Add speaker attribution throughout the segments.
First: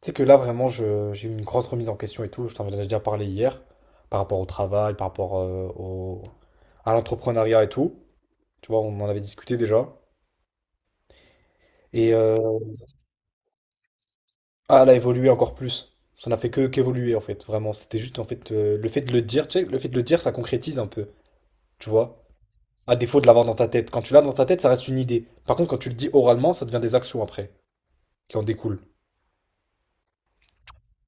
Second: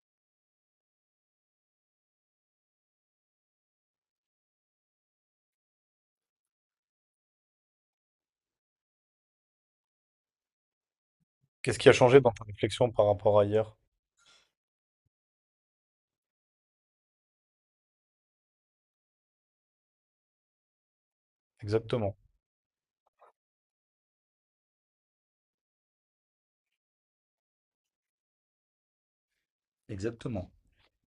Speaker 1: Tu sais que là, vraiment, j'ai eu une grosse remise en question et tout. Je t'en avais déjà parlé hier, par rapport au travail, par rapport à l'entrepreneuriat et tout. Tu vois, on en avait discuté déjà.
Speaker 2: Qu'est-ce qui a
Speaker 1: Et
Speaker 2: changé dans
Speaker 1: euh,
Speaker 2: ta réflexion par rapport à hier?
Speaker 1: ah, elle a évolué encore plus. Ça n'a fait que qu'évoluer, en fait, vraiment. C'était juste, en fait, le fait de le dire, tu sais, le fait de le dire, ça concrétise un peu, tu
Speaker 2: Exactement.
Speaker 1: vois. À défaut de l'avoir dans ta tête. Quand tu l'as dans ta tête, ça reste une idée. Par contre, quand tu le dis oralement, ça devient des actions après, qui en découlent.
Speaker 2: Exactement.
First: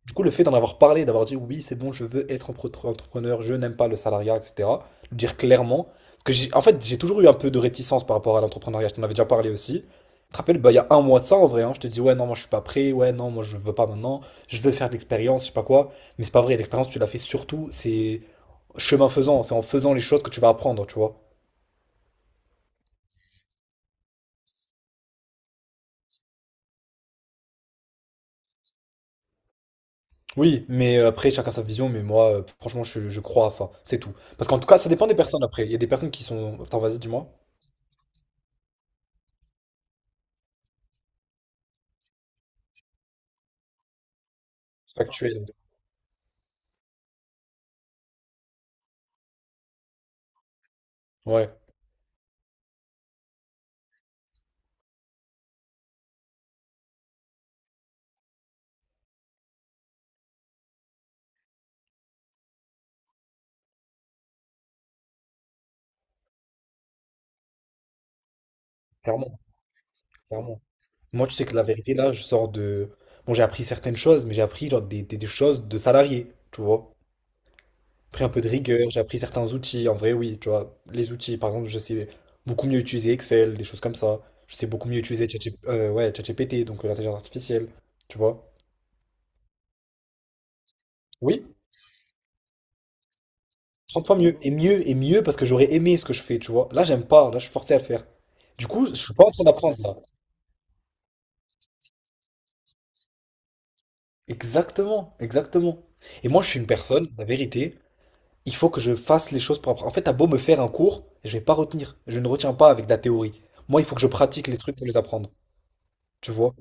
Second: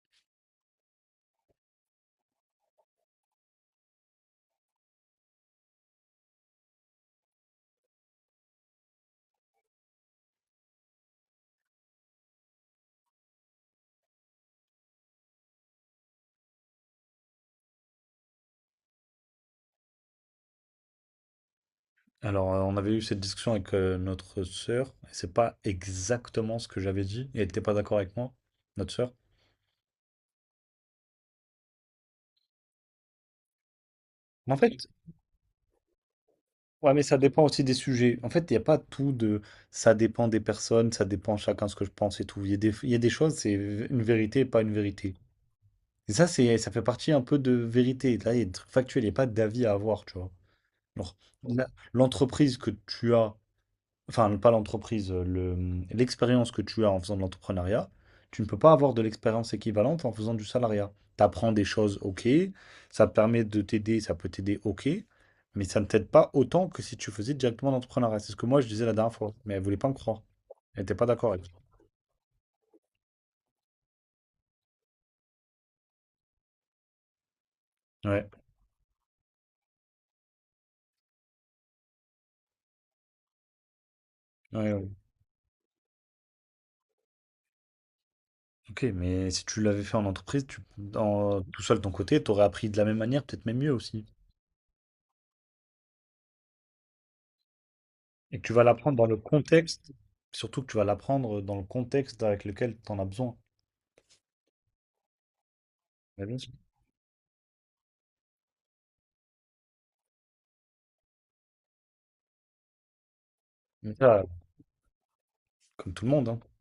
Speaker 1: Du coup, le fait d'en avoir parlé, d'avoir dit oui, c'est bon, je veux être entrepreneur, je n'aime pas le salariat, etc. Le dire clairement. Parce que j'ai, en fait, j'ai toujours eu un peu de réticence par rapport à l'entrepreneuriat. Je t'en avais déjà parlé aussi. Tu te rappelles, bah, il y a un mois de ça en vrai, hein. Je te dis ouais, non, moi je suis pas prêt. Ouais, non, moi je veux pas maintenant. Je veux faire de l'expérience, je sais pas quoi. Mais c'est pas vrai. L'expérience, tu l'as fait surtout. C'est chemin faisant. C'est en faisant les choses que tu vas apprendre, tu vois.
Speaker 2: Alors, on avait eu cette discussion avec notre sœur, et c'est pas exactement ce que j'avais dit, et elle n'était pas d'accord avec moi, notre sœur.
Speaker 1: Oui, mais après, chacun sa vision, mais moi, franchement, je crois à ça, c'est tout. Parce
Speaker 2: Mais en
Speaker 1: qu'en tout
Speaker 2: fait,
Speaker 1: cas, ça dépend des personnes après. Il y a des personnes qui sont… Attends,
Speaker 2: ouais,
Speaker 1: vas-y,
Speaker 2: mais ça
Speaker 1: dis-moi.
Speaker 2: dépend aussi des sujets. En fait, il n'y a pas tout de ça dépend des personnes, ça dépend chacun ce que je pense et tout. Il y a il y a des choses, c'est une vérité et pas une
Speaker 1: C'est
Speaker 2: vérité.
Speaker 1: factuel.
Speaker 2: Et ça, ça fait partie un peu de vérité. Là, il y a des trucs factuels, il n'y a pas d'avis à avoir, tu vois. Genre,
Speaker 1: Ouais.
Speaker 2: la- l'entreprise que tu as enfin pas l'entreprise, l'expérience que tu as en faisant de l'entrepreneuriat, tu ne peux pas avoir de l'expérience équivalente en faisant du salariat. Tu apprends des choses, ok, ça te permet de t'aider, ça peut t'aider, ok, mais ça ne t'aide pas autant que si tu faisais directement l'entrepreneuriat. C'est ce que moi je disais la dernière fois,
Speaker 1: Clairement,
Speaker 2: mais elle voulait pas me croire.
Speaker 1: clairement.
Speaker 2: Elle n'était pas
Speaker 1: Moi,
Speaker 2: d'accord
Speaker 1: tu
Speaker 2: avec.
Speaker 1: sais que la vérité, là, je sors de… Bon, j'ai appris certaines choses, mais j'ai appris genre des choses de salarié, tu vois. J'ai pris
Speaker 2: Ouais.
Speaker 1: un peu de rigueur, j'ai appris certains outils. En vrai, oui, tu vois, les outils, par exemple, je sais beaucoup mieux utiliser Excel, des choses comme ça. Je sais
Speaker 2: Ouais,
Speaker 1: beaucoup
Speaker 2: ouais.
Speaker 1: mieux utiliser ChatGPT, donc l'intelligence artificielle, tu vois.
Speaker 2: Ok, mais si tu l'avais fait en entreprise, tu,
Speaker 1: Oui,
Speaker 2: tout seul de ton côté, tu aurais appris de la même manière, peut-être même mieux aussi.
Speaker 1: 30 fois mieux. Et mieux, et mieux, parce que j'aurais aimé ce que je fais, tu vois. Là, j'aime pas, là, je suis forcé à le faire.
Speaker 2: Et que tu vas
Speaker 1: Du coup, je
Speaker 2: l'apprendre dans
Speaker 1: suis
Speaker 2: le
Speaker 1: pas en train d'apprendre,
Speaker 2: contexte,
Speaker 1: là.
Speaker 2: surtout que tu vas l'apprendre dans le contexte avec lequel tu en as besoin.
Speaker 1: Exactement, exactement.
Speaker 2: Bah,
Speaker 1: Et
Speaker 2: bien
Speaker 1: moi, je
Speaker 2: sûr.
Speaker 1: suis une personne, la vérité. Il faut que je fasse les choses propres. En fait, t'as beau me faire un cours, je vais pas retenir. Je ne retiens pas avec de la théorie. Moi, il
Speaker 2: Mais
Speaker 1: faut que je
Speaker 2: ça,
Speaker 1: pratique les trucs pour les apprendre.
Speaker 2: comme tout le monde,
Speaker 1: Tu
Speaker 2: hein.
Speaker 1: vois?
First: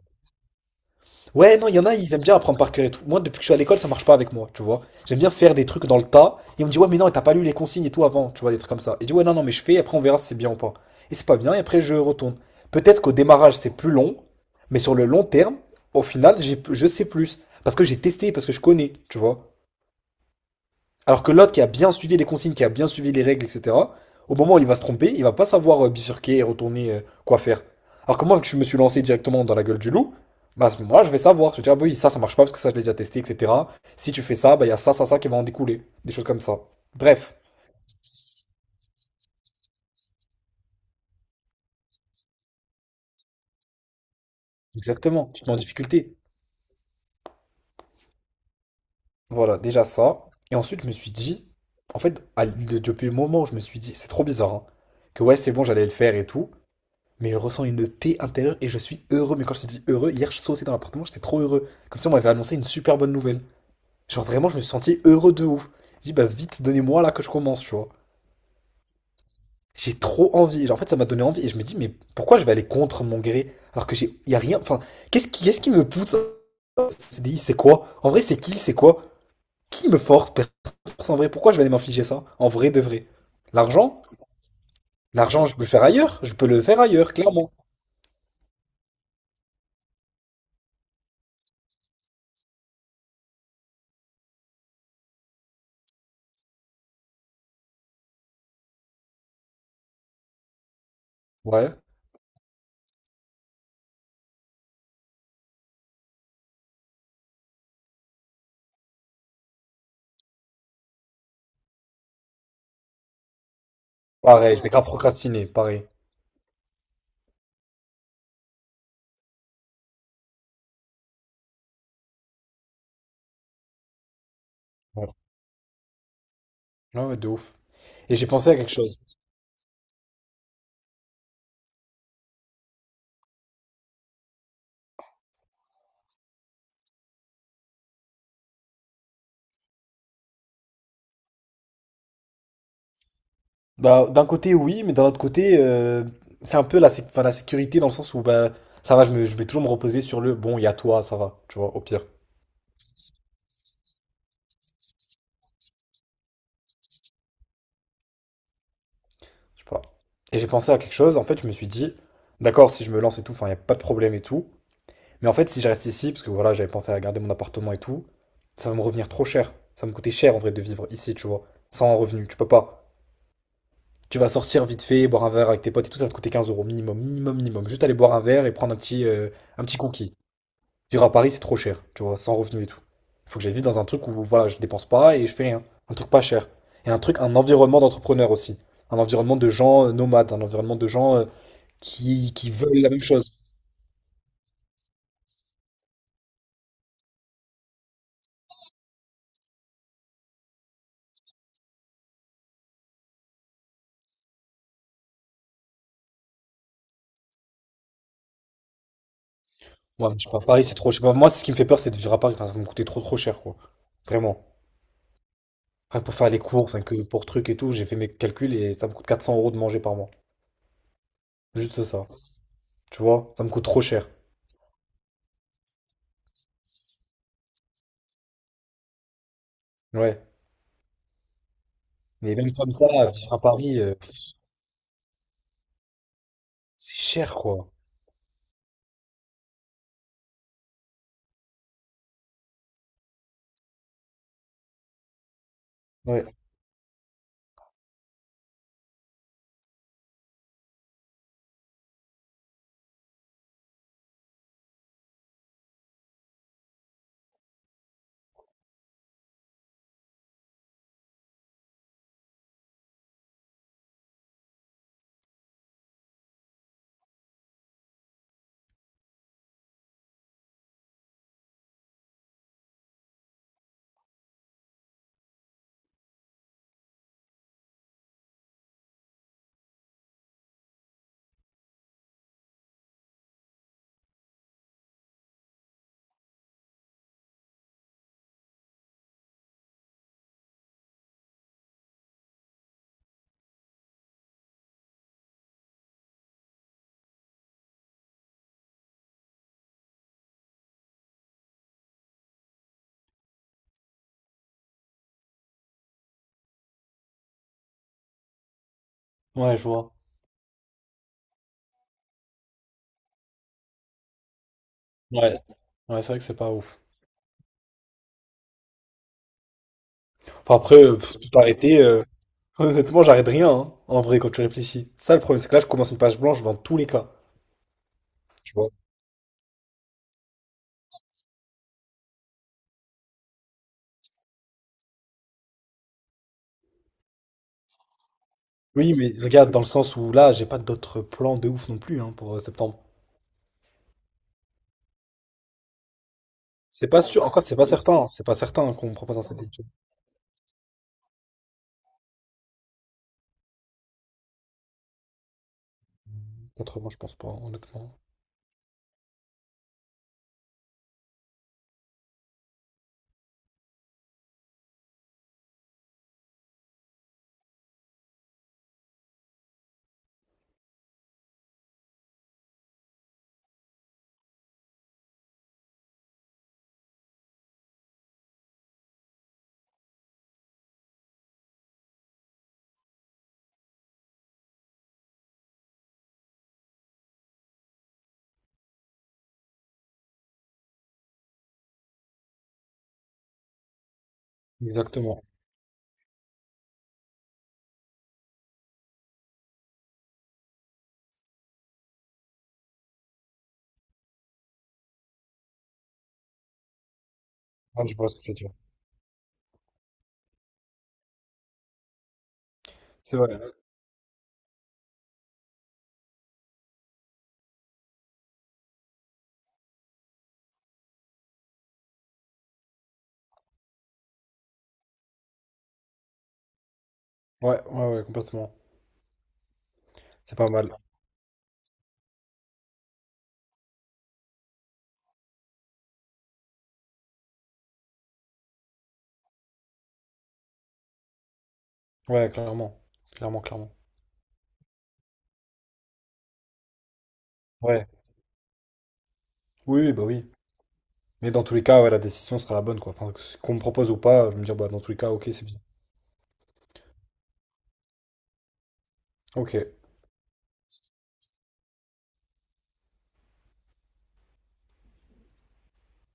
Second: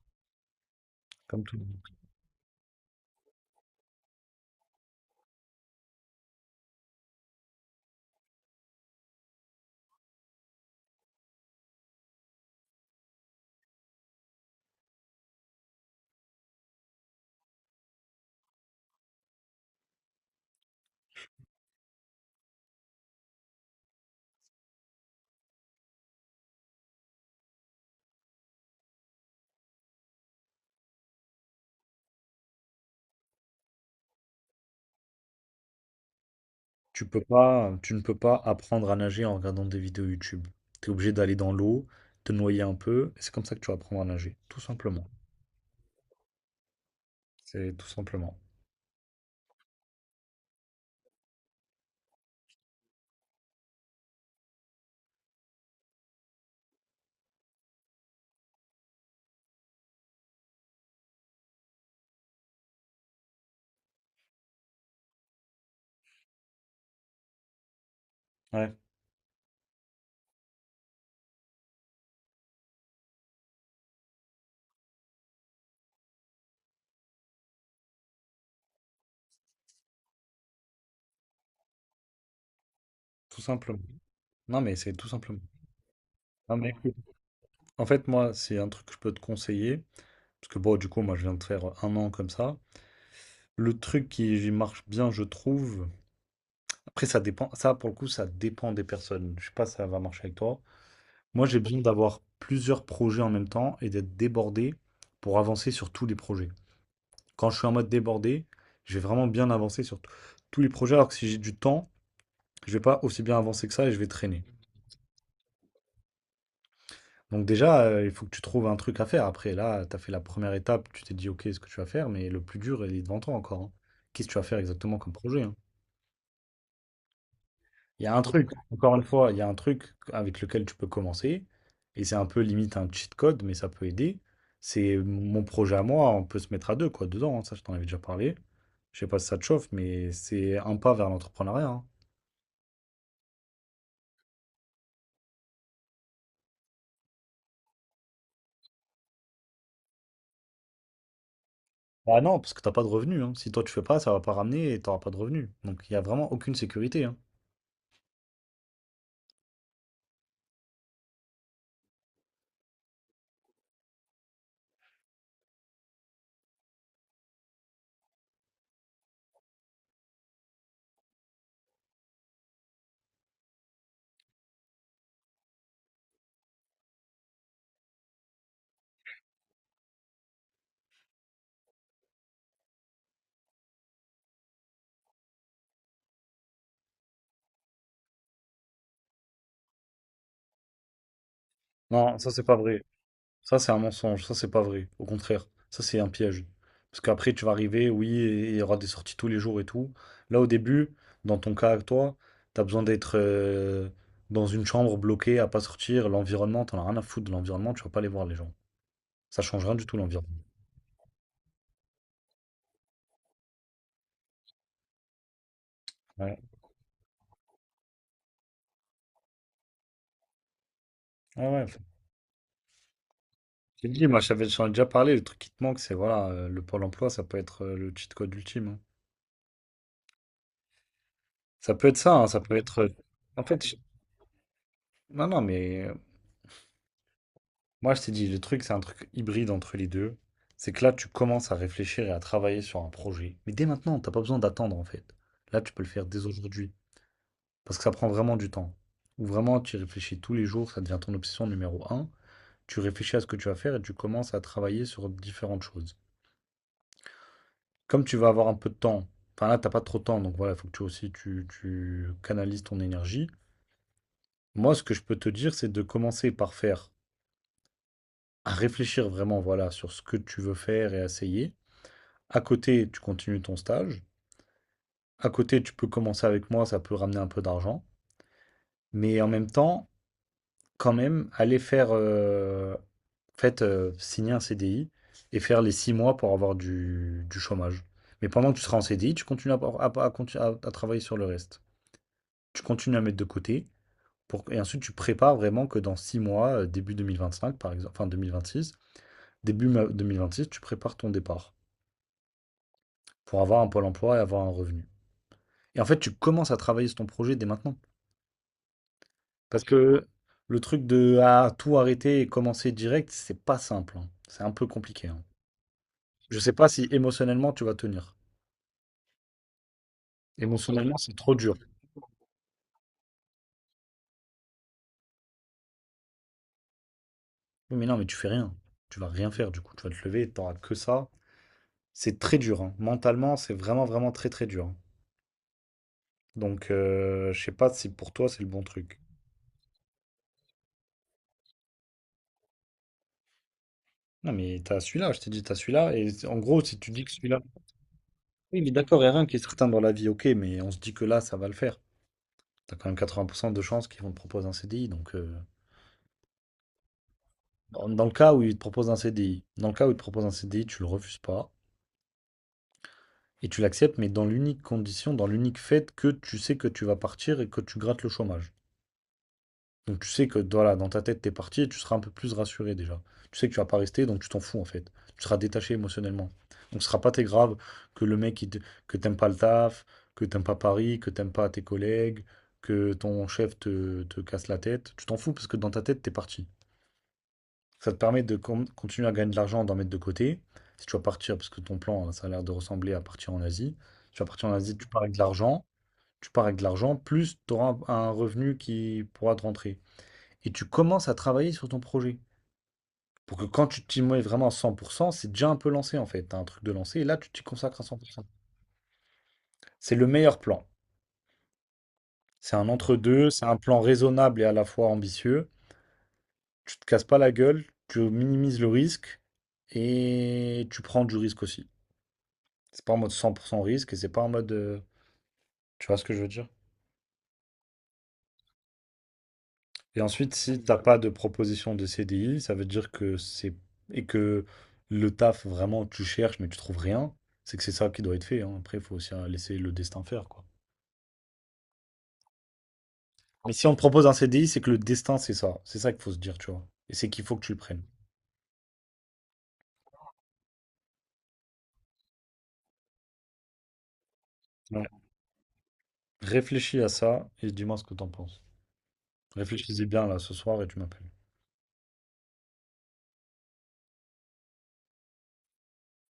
Speaker 2: Comme tout
Speaker 1: Ouais,
Speaker 2: le
Speaker 1: non, il
Speaker 2: monde.
Speaker 1: y en a, ils aiment bien apprendre par cœur et tout. Moi, depuis que je suis à l'école, ça marche pas avec moi, tu vois? J'aime bien faire des trucs dans le tas. Et on me dit, ouais, mais non, t'as pas lu les consignes et tout avant, tu vois, des trucs comme ça. Et je dis, ouais, non, non, mais je fais, et après on verra si c'est bien ou pas. Et c'est pas bien, et après je retourne. Peut-être qu'au démarrage, c'est plus long, mais sur le long terme, au final, j'ai, je sais plus. Parce que j'ai testé, parce que je connais, tu vois? Alors que l'autre qui a bien suivi les consignes, qui a bien suivi les règles, etc., au moment où il va se tromper, il va pas savoir bifurquer et retourner quoi faire. Alors que moi, vu que je me suis lancé directement dans la gueule du loup, bah à ce moment-là, je vais savoir. Je vais dire, ah, bah oui, ça marche pas parce que ça, je l'ai déjà testé, etc. Si tu fais ça, bah il y a ça, ça, ça qui va en découler. Des choses comme ça.
Speaker 2: Tu peux
Speaker 1: Bref,
Speaker 2: pas, tu ne peux pas apprendre à nager en regardant des vidéos YouTube. Tu es obligé d'aller dans l'eau, te noyer un peu, et c'est comme ça que tu vas apprendre à nager. Tout simplement.
Speaker 1: exactement. Tu te mets en difficulté.
Speaker 2: C'est tout simplement.
Speaker 1: Voilà, déjà ça. Et ensuite, je me suis dit, en fait, depuis le moment où je me suis dit, c'est trop bizarre, hein, que ouais, c'est bon, j'allais le faire et tout. Mais je ressens une paix intérieure et je suis heureux. Mais quand je te dis heureux, hier je sautais dans l'appartement, j'étais trop heureux. Comme ça, on m'avait annoncé une super bonne nouvelle. Genre vraiment, je me suis senti heureux de ouf. J'ai dit, bah vite, donnez-moi là que je commence, tu vois.
Speaker 2: Ouais,
Speaker 1: J'ai trop envie. Genre, en fait, ça m'a donné envie et je me dis, mais pourquoi je vais aller contre mon gré alors que j'ai, y a rien. Enfin, qu'est-ce qui me pousse à ce CDI? C'est quoi? En vrai, c'est qui? C'est quoi? Qui me force? Personne me force en vrai. Pourquoi je vais aller m'infliger ça? En vrai, de vrai.
Speaker 2: tout simplement.
Speaker 1: L'argent?
Speaker 2: Non, mais c'est tout simplement.
Speaker 1: L'argent, je peux le faire ailleurs. Je peux
Speaker 2: Non,
Speaker 1: le
Speaker 2: mais
Speaker 1: faire
Speaker 2: écoute,
Speaker 1: ailleurs, clairement.
Speaker 2: en fait, moi, c'est un truc que je peux te conseiller. Parce que bon, du coup, moi, je viens de faire un an comme ça. Le truc qui marche bien, je trouve. Après, ça dépend. Ça, pour le coup, ça dépend des personnes. Je sais pas si ça va marcher avec toi. Moi, j'ai
Speaker 1: Ouais.
Speaker 2: besoin d'avoir plusieurs projets en même temps et d'être débordé pour avancer sur tous les projets. Quand je suis en mode débordé, je vais vraiment bien avancer sur tous les projets, alors que si j'ai du temps, je vais pas aussi bien avancer que ça et je vais traîner.
Speaker 1: Pareil, je vais grave procrastiner, pareil.
Speaker 2: Donc déjà, il faut que tu trouves un truc à faire. Après, là, tu as fait la première étape, tu t'es dit, OK, ce que tu vas faire, mais le plus dur, il est devant toi encore, hein. Qu'est-ce que tu vas faire exactement comme
Speaker 1: Ouais,
Speaker 2: projet, hein?
Speaker 1: ouais, ouais, de ouf.
Speaker 2: Il y a
Speaker 1: Et
Speaker 2: un
Speaker 1: j'ai
Speaker 2: truc,
Speaker 1: pensé à quelque
Speaker 2: encore
Speaker 1: chose.
Speaker 2: une fois, il y a un truc avec lequel tu peux commencer, et c'est un peu limite un cheat code, mais ça peut aider. C'est mon projet à moi, on peut se mettre à deux, quoi, dedans, hein, ça je t'en avais déjà parlé. Je sais pas si ça te chauffe, mais c'est un pas vers l'entrepreneuriat, hein.
Speaker 1: Bah, d'un côté, oui, mais d'un autre côté, c'est un peu enfin, la sécurité dans le sens où bah, ça va, je vais toujours me reposer sur le bon, il y a toi, ça va, tu vois, au pire.
Speaker 2: Bah non, parce que t'as pas de revenus, hein. Si toi tu fais pas, ça va pas ramener et t'auras pas de revenus. Donc il y a vraiment aucune sécurité, hein.
Speaker 1: Je sais pas. Et j'ai pensé à quelque chose, en fait, je me suis dit, d'accord, si je me lance et tout, enfin, il n'y a pas de problème et tout. Mais en fait, si je reste ici, parce que voilà, j'avais pensé à garder mon appartement et tout, ça va me revenir trop cher. Ça va me coûter cher en vrai de vivre ici, tu vois, sans revenu, tu peux pas. Tu vas sortir vite fait, boire un verre avec tes potes et tout, ça va te coûter 15 € minimum, minimum, minimum. Juste aller boire un verre et prendre un petit cookie. Vivre à Paris, c'est trop cher, tu vois, sans revenu et tout. Il faut que j'aille vivre dans un truc où, voilà, je dépense pas et je fais rien. Un truc pas cher. Et un truc, un environnement d'entrepreneur aussi. Un environnement de gens nomades, un environnement de gens
Speaker 2: Non, ça
Speaker 1: qui,
Speaker 2: c'est
Speaker 1: qui
Speaker 2: pas
Speaker 1: veulent
Speaker 2: vrai.
Speaker 1: la même chose.
Speaker 2: Ça, c'est un mensonge, ça, c'est pas vrai. Au contraire, ça, c'est un piège. Parce qu'après, tu vas arriver, oui, et il y aura des sorties tous les jours et tout. Là, au début, dans ton cas, toi, t'as besoin d'être dans une chambre bloquée, à pas sortir. L'environnement, t'en as rien à foutre de l'environnement, tu vas pas aller voir les gens. Ça change rien du tout,
Speaker 1: Ouais, je sais
Speaker 2: l'environnement.
Speaker 1: pas, Paris, c'est trop, je sais pas, moi, ce qui me fait peur, c'est de vivre à Paris. Enfin, ça va me coûter trop, trop cher, quoi. Vraiment. Rien que pour faire
Speaker 2: Ouais,
Speaker 1: les courses, rien que pour trucs et tout, j'ai fait mes calculs et ça me coûte 400 € de manger par mois.
Speaker 2: ouais, ouais.
Speaker 1: Juste ça. Tu vois, ça me coûte trop
Speaker 2: J'ai dit,
Speaker 1: cher.
Speaker 2: moi, j'avais j'en ai déjà parlé, le truc qui te manque, c'est voilà, le Pôle emploi, ça peut être le cheat code ultime, hein.
Speaker 1: Ouais.
Speaker 2: Ça peut être ça, hein,
Speaker 1: Mais
Speaker 2: ça
Speaker 1: même
Speaker 2: peut
Speaker 1: comme
Speaker 2: être,
Speaker 1: ça, vivre à
Speaker 2: en fait,
Speaker 1: Paris,
Speaker 2: non, non, mais.
Speaker 1: c'est cher, quoi.
Speaker 2: Moi, je t'ai dit, le truc, c'est un truc hybride entre les deux. C'est que là, tu commences à réfléchir et à travailler sur un projet. Mais dès maintenant, t'as pas besoin d'attendre, en fait. Là, tu peux le faire dès
Speaker 1: Ouais.
Speaker 2: aujourd'hui. Parce que ça prend vraiment du temps. Ou vraiment, tu y réfléchis tous les jours, ça devient ton obsession numéro un. Tu réfléchis à ce que tu vas faire et tu commences à travailler sur différentes choses. Comme tu vas avoir un peu de temps, enfin là, t'as pas trop de temps, donc voilà, il faut que tu aussi, tu canalises ton énergie. Moi, ce que je peux te dire, c'est de commencer par faire, à réfléchir vraiment, voilà, sur ce que tu veux faire et essayer. À côté, tu continues ton stage. À côté, tu peux commencer avec moi, ça peut ramener un peu d'argent. Mais en même temps, quand même, aller faire, en fait, signer un CDI et faire les 6 mois pour avoir du chômage. Mais pendant que tu seras en CDI, tu continues à travailler sur le reste. Tu continues à mettre de côté pour, et ensuite tu prépares vraiment que dans 6 mois, début cinq par exemple, enfin six six tu prépares ton départ pour avoir un pôle emploi et avoir un revenu. Et en fait, tu commences à travailler sur ton projet dès maintenant.
Speaker 1: Ouais,
Speaker 2: Parce
Speaker 1: je vois.
Speaker 2: que le truc de ah, tout arrêter et commencer direct, c'est pas simple, hein. C'est un peu compliqué, hein.
Speaker 1: Ouais. Ouais, c'est vrai que c'est
Speaker 2: Je
Speaker 1: pas
Speaker 2: sais pas
Speaker 1: ouf.
Speaker 2: si émotionnellement tu vas tenir.
Speaker 1: Enfin, après,
Speaker 2: Émotionnellement, c'est trop
Speaker 1: tout
Speaker 2: dur.
Speaker 1: arrêter, honnêtement, j'arrête rien, hein, en vrai, quand tu réfléchis. Ça, le problème, c'est que là, je commence une page blanche dans tous les cas.
Speaker 2: Oui, mais non, mais tu fais
Speaker 1: Tu
Speaker 2: rien.
Speaker 1: vois.
Speaker 2: Tu vas rien faire du coup. Tu vas te lever, t'auras que ça. C'est très dur, hein. Mentalement, c'est vraiment, vraiment très, très dur, hein. Donc, je sais pas si pour toi, c'est le bon
Speaker 1: Oui,
Speaker 2: truc.
Speaker 1: mais regarde, dans le sens où là, j'ai pas d'autres plans de ouf non plus, hein, pour septembre.
Speaker 2: Non, mais t'as celui-là, je t'ai dit, t'as celui-là. Et en gros, si
Speaker 1: C'est
Speaker 2: tu dis
Speaker 1: pas
Speaker 2: que
Speaker 1: sûr,
Speaker 2: celui-là.
Speaker 1: encore, c'est pas certain, hein. C'est pas
Speaker 2: Oui, mais
Speaker 1: certain qu'on me
Speaker 2: d'accord, il y a
Speaker 1: propose un
Speaker 2: rien qui est
Speaker 1: CDI, tu
Speaker 2: certain
Speaker 1: vois.
Speaker 2: dans la vie, ok, mais on se dit que là, ça va le faire. T'as quand même 80% de chances qu'ils vont te proposer un CDI, donc,
Speaker 1: 80, je pense pas,
Speaker 2: Dans
Speaker 1: honnêtement.
Speaker 2: dans le cas où il te propose un CDI. Dans le cas où il te propose un CDI, tu le refuses pas et tu l'acceptes, mais dans l'unique condition, dans l'unique fait que tu sais que tu vas partir et que tu grattes le chômage. Donc tu sais que voilà, dans ta tête, t'es parti et tu seras un peu plus rassuré déjà. Tu sais que tu vas pas rester, donc tu t'en fous en fait. Tu seras détaché émotionnellement. Donc ce sera pas très grave que le mec, que t'aimes pas le taf, que t'aimes pas Paris, que t'aimes pas tes collègues, que ton chef te casse la tête. Tu t'en fous parce que dans ta tête, t'es parti. Ça te permet de continuer à gagner de l'argent, d'en mettre de côté. Si tu vas partir, parce que ton plan, hein, ça a l'air de ressembler à partir en Asie. Tu vas partir en Asie, tu pars avec de
Speaker 1: Exactement.
Speaker 2: l'argent. Tu pars avec de l'argent, plus tu auras un revenu qui pourra te rentrer. Et tu commences à travailler sur ton projet. Pour que quand tu t'y mets vraiment à 100%, c'est déjà un peu lancé en fait. T'as un truc de lancé et là, tu t'y consacres à
Speaker 1: Ouais, je vois ce que
Speaker 2: 100%.
Speaker 1: tu veux dire.
Speaker 2: C'est le meilleur plan. C'est un
Speaker 1: C'est
Speaker 2: entre-deux,
Speaker 1: vrai.
Speaker 2: c'est un plan raisonnable et à la fois ambitieux. Tu te casses pas la gueule, tu minimises le risque et tu prends du risque aussi. C'est pas en mode 100% risque et c'est pas en mode, tu vois ce que je veux dire?
Speaker 1: Ouais, ouais, ouais, complètement.
Speaker 2: Et ensuite,
Speaker 1: C'est pas
Speaker 2: si
Speaker 1: mal.
Speaker 2: t'as pas de proposition de CDI, ça veut dire que c'est. Et que le taf vraiment tu cherches mais tu trouves rien, c'est que c'est ça qui doit être fait, hein. Après, il faut aussi laisser le destin faire, quoi.
Speaker 1: Ouais, clairement. Clairement,
Speaker 2: Mais si
Speaker 1: clairement.
Speaker 2: on te propose un CDI, c'est que le destin, c'est ça. C'est ça qu'il faut se dire, tu vois. Et c'est qu'il faut que tu le prennes.
Speaker 1: Ouais. Oui, oui, bah oui. Mais dans tous les cas, ouais, la décision sera la bonne, quoi. Enfin, qu'on me propose ou pas, je vais me dire, bah, dans
Speaker 2: Ouais.
Speaker 1: tous les cas, ok, c'est bien.
Speaker 2: Réfléchis à ça et dis-moi ce que t'en penses.
Speaker 1: Ok.
Speaker 2: Réfléchis-y bien là ce soir et tu m'appelles.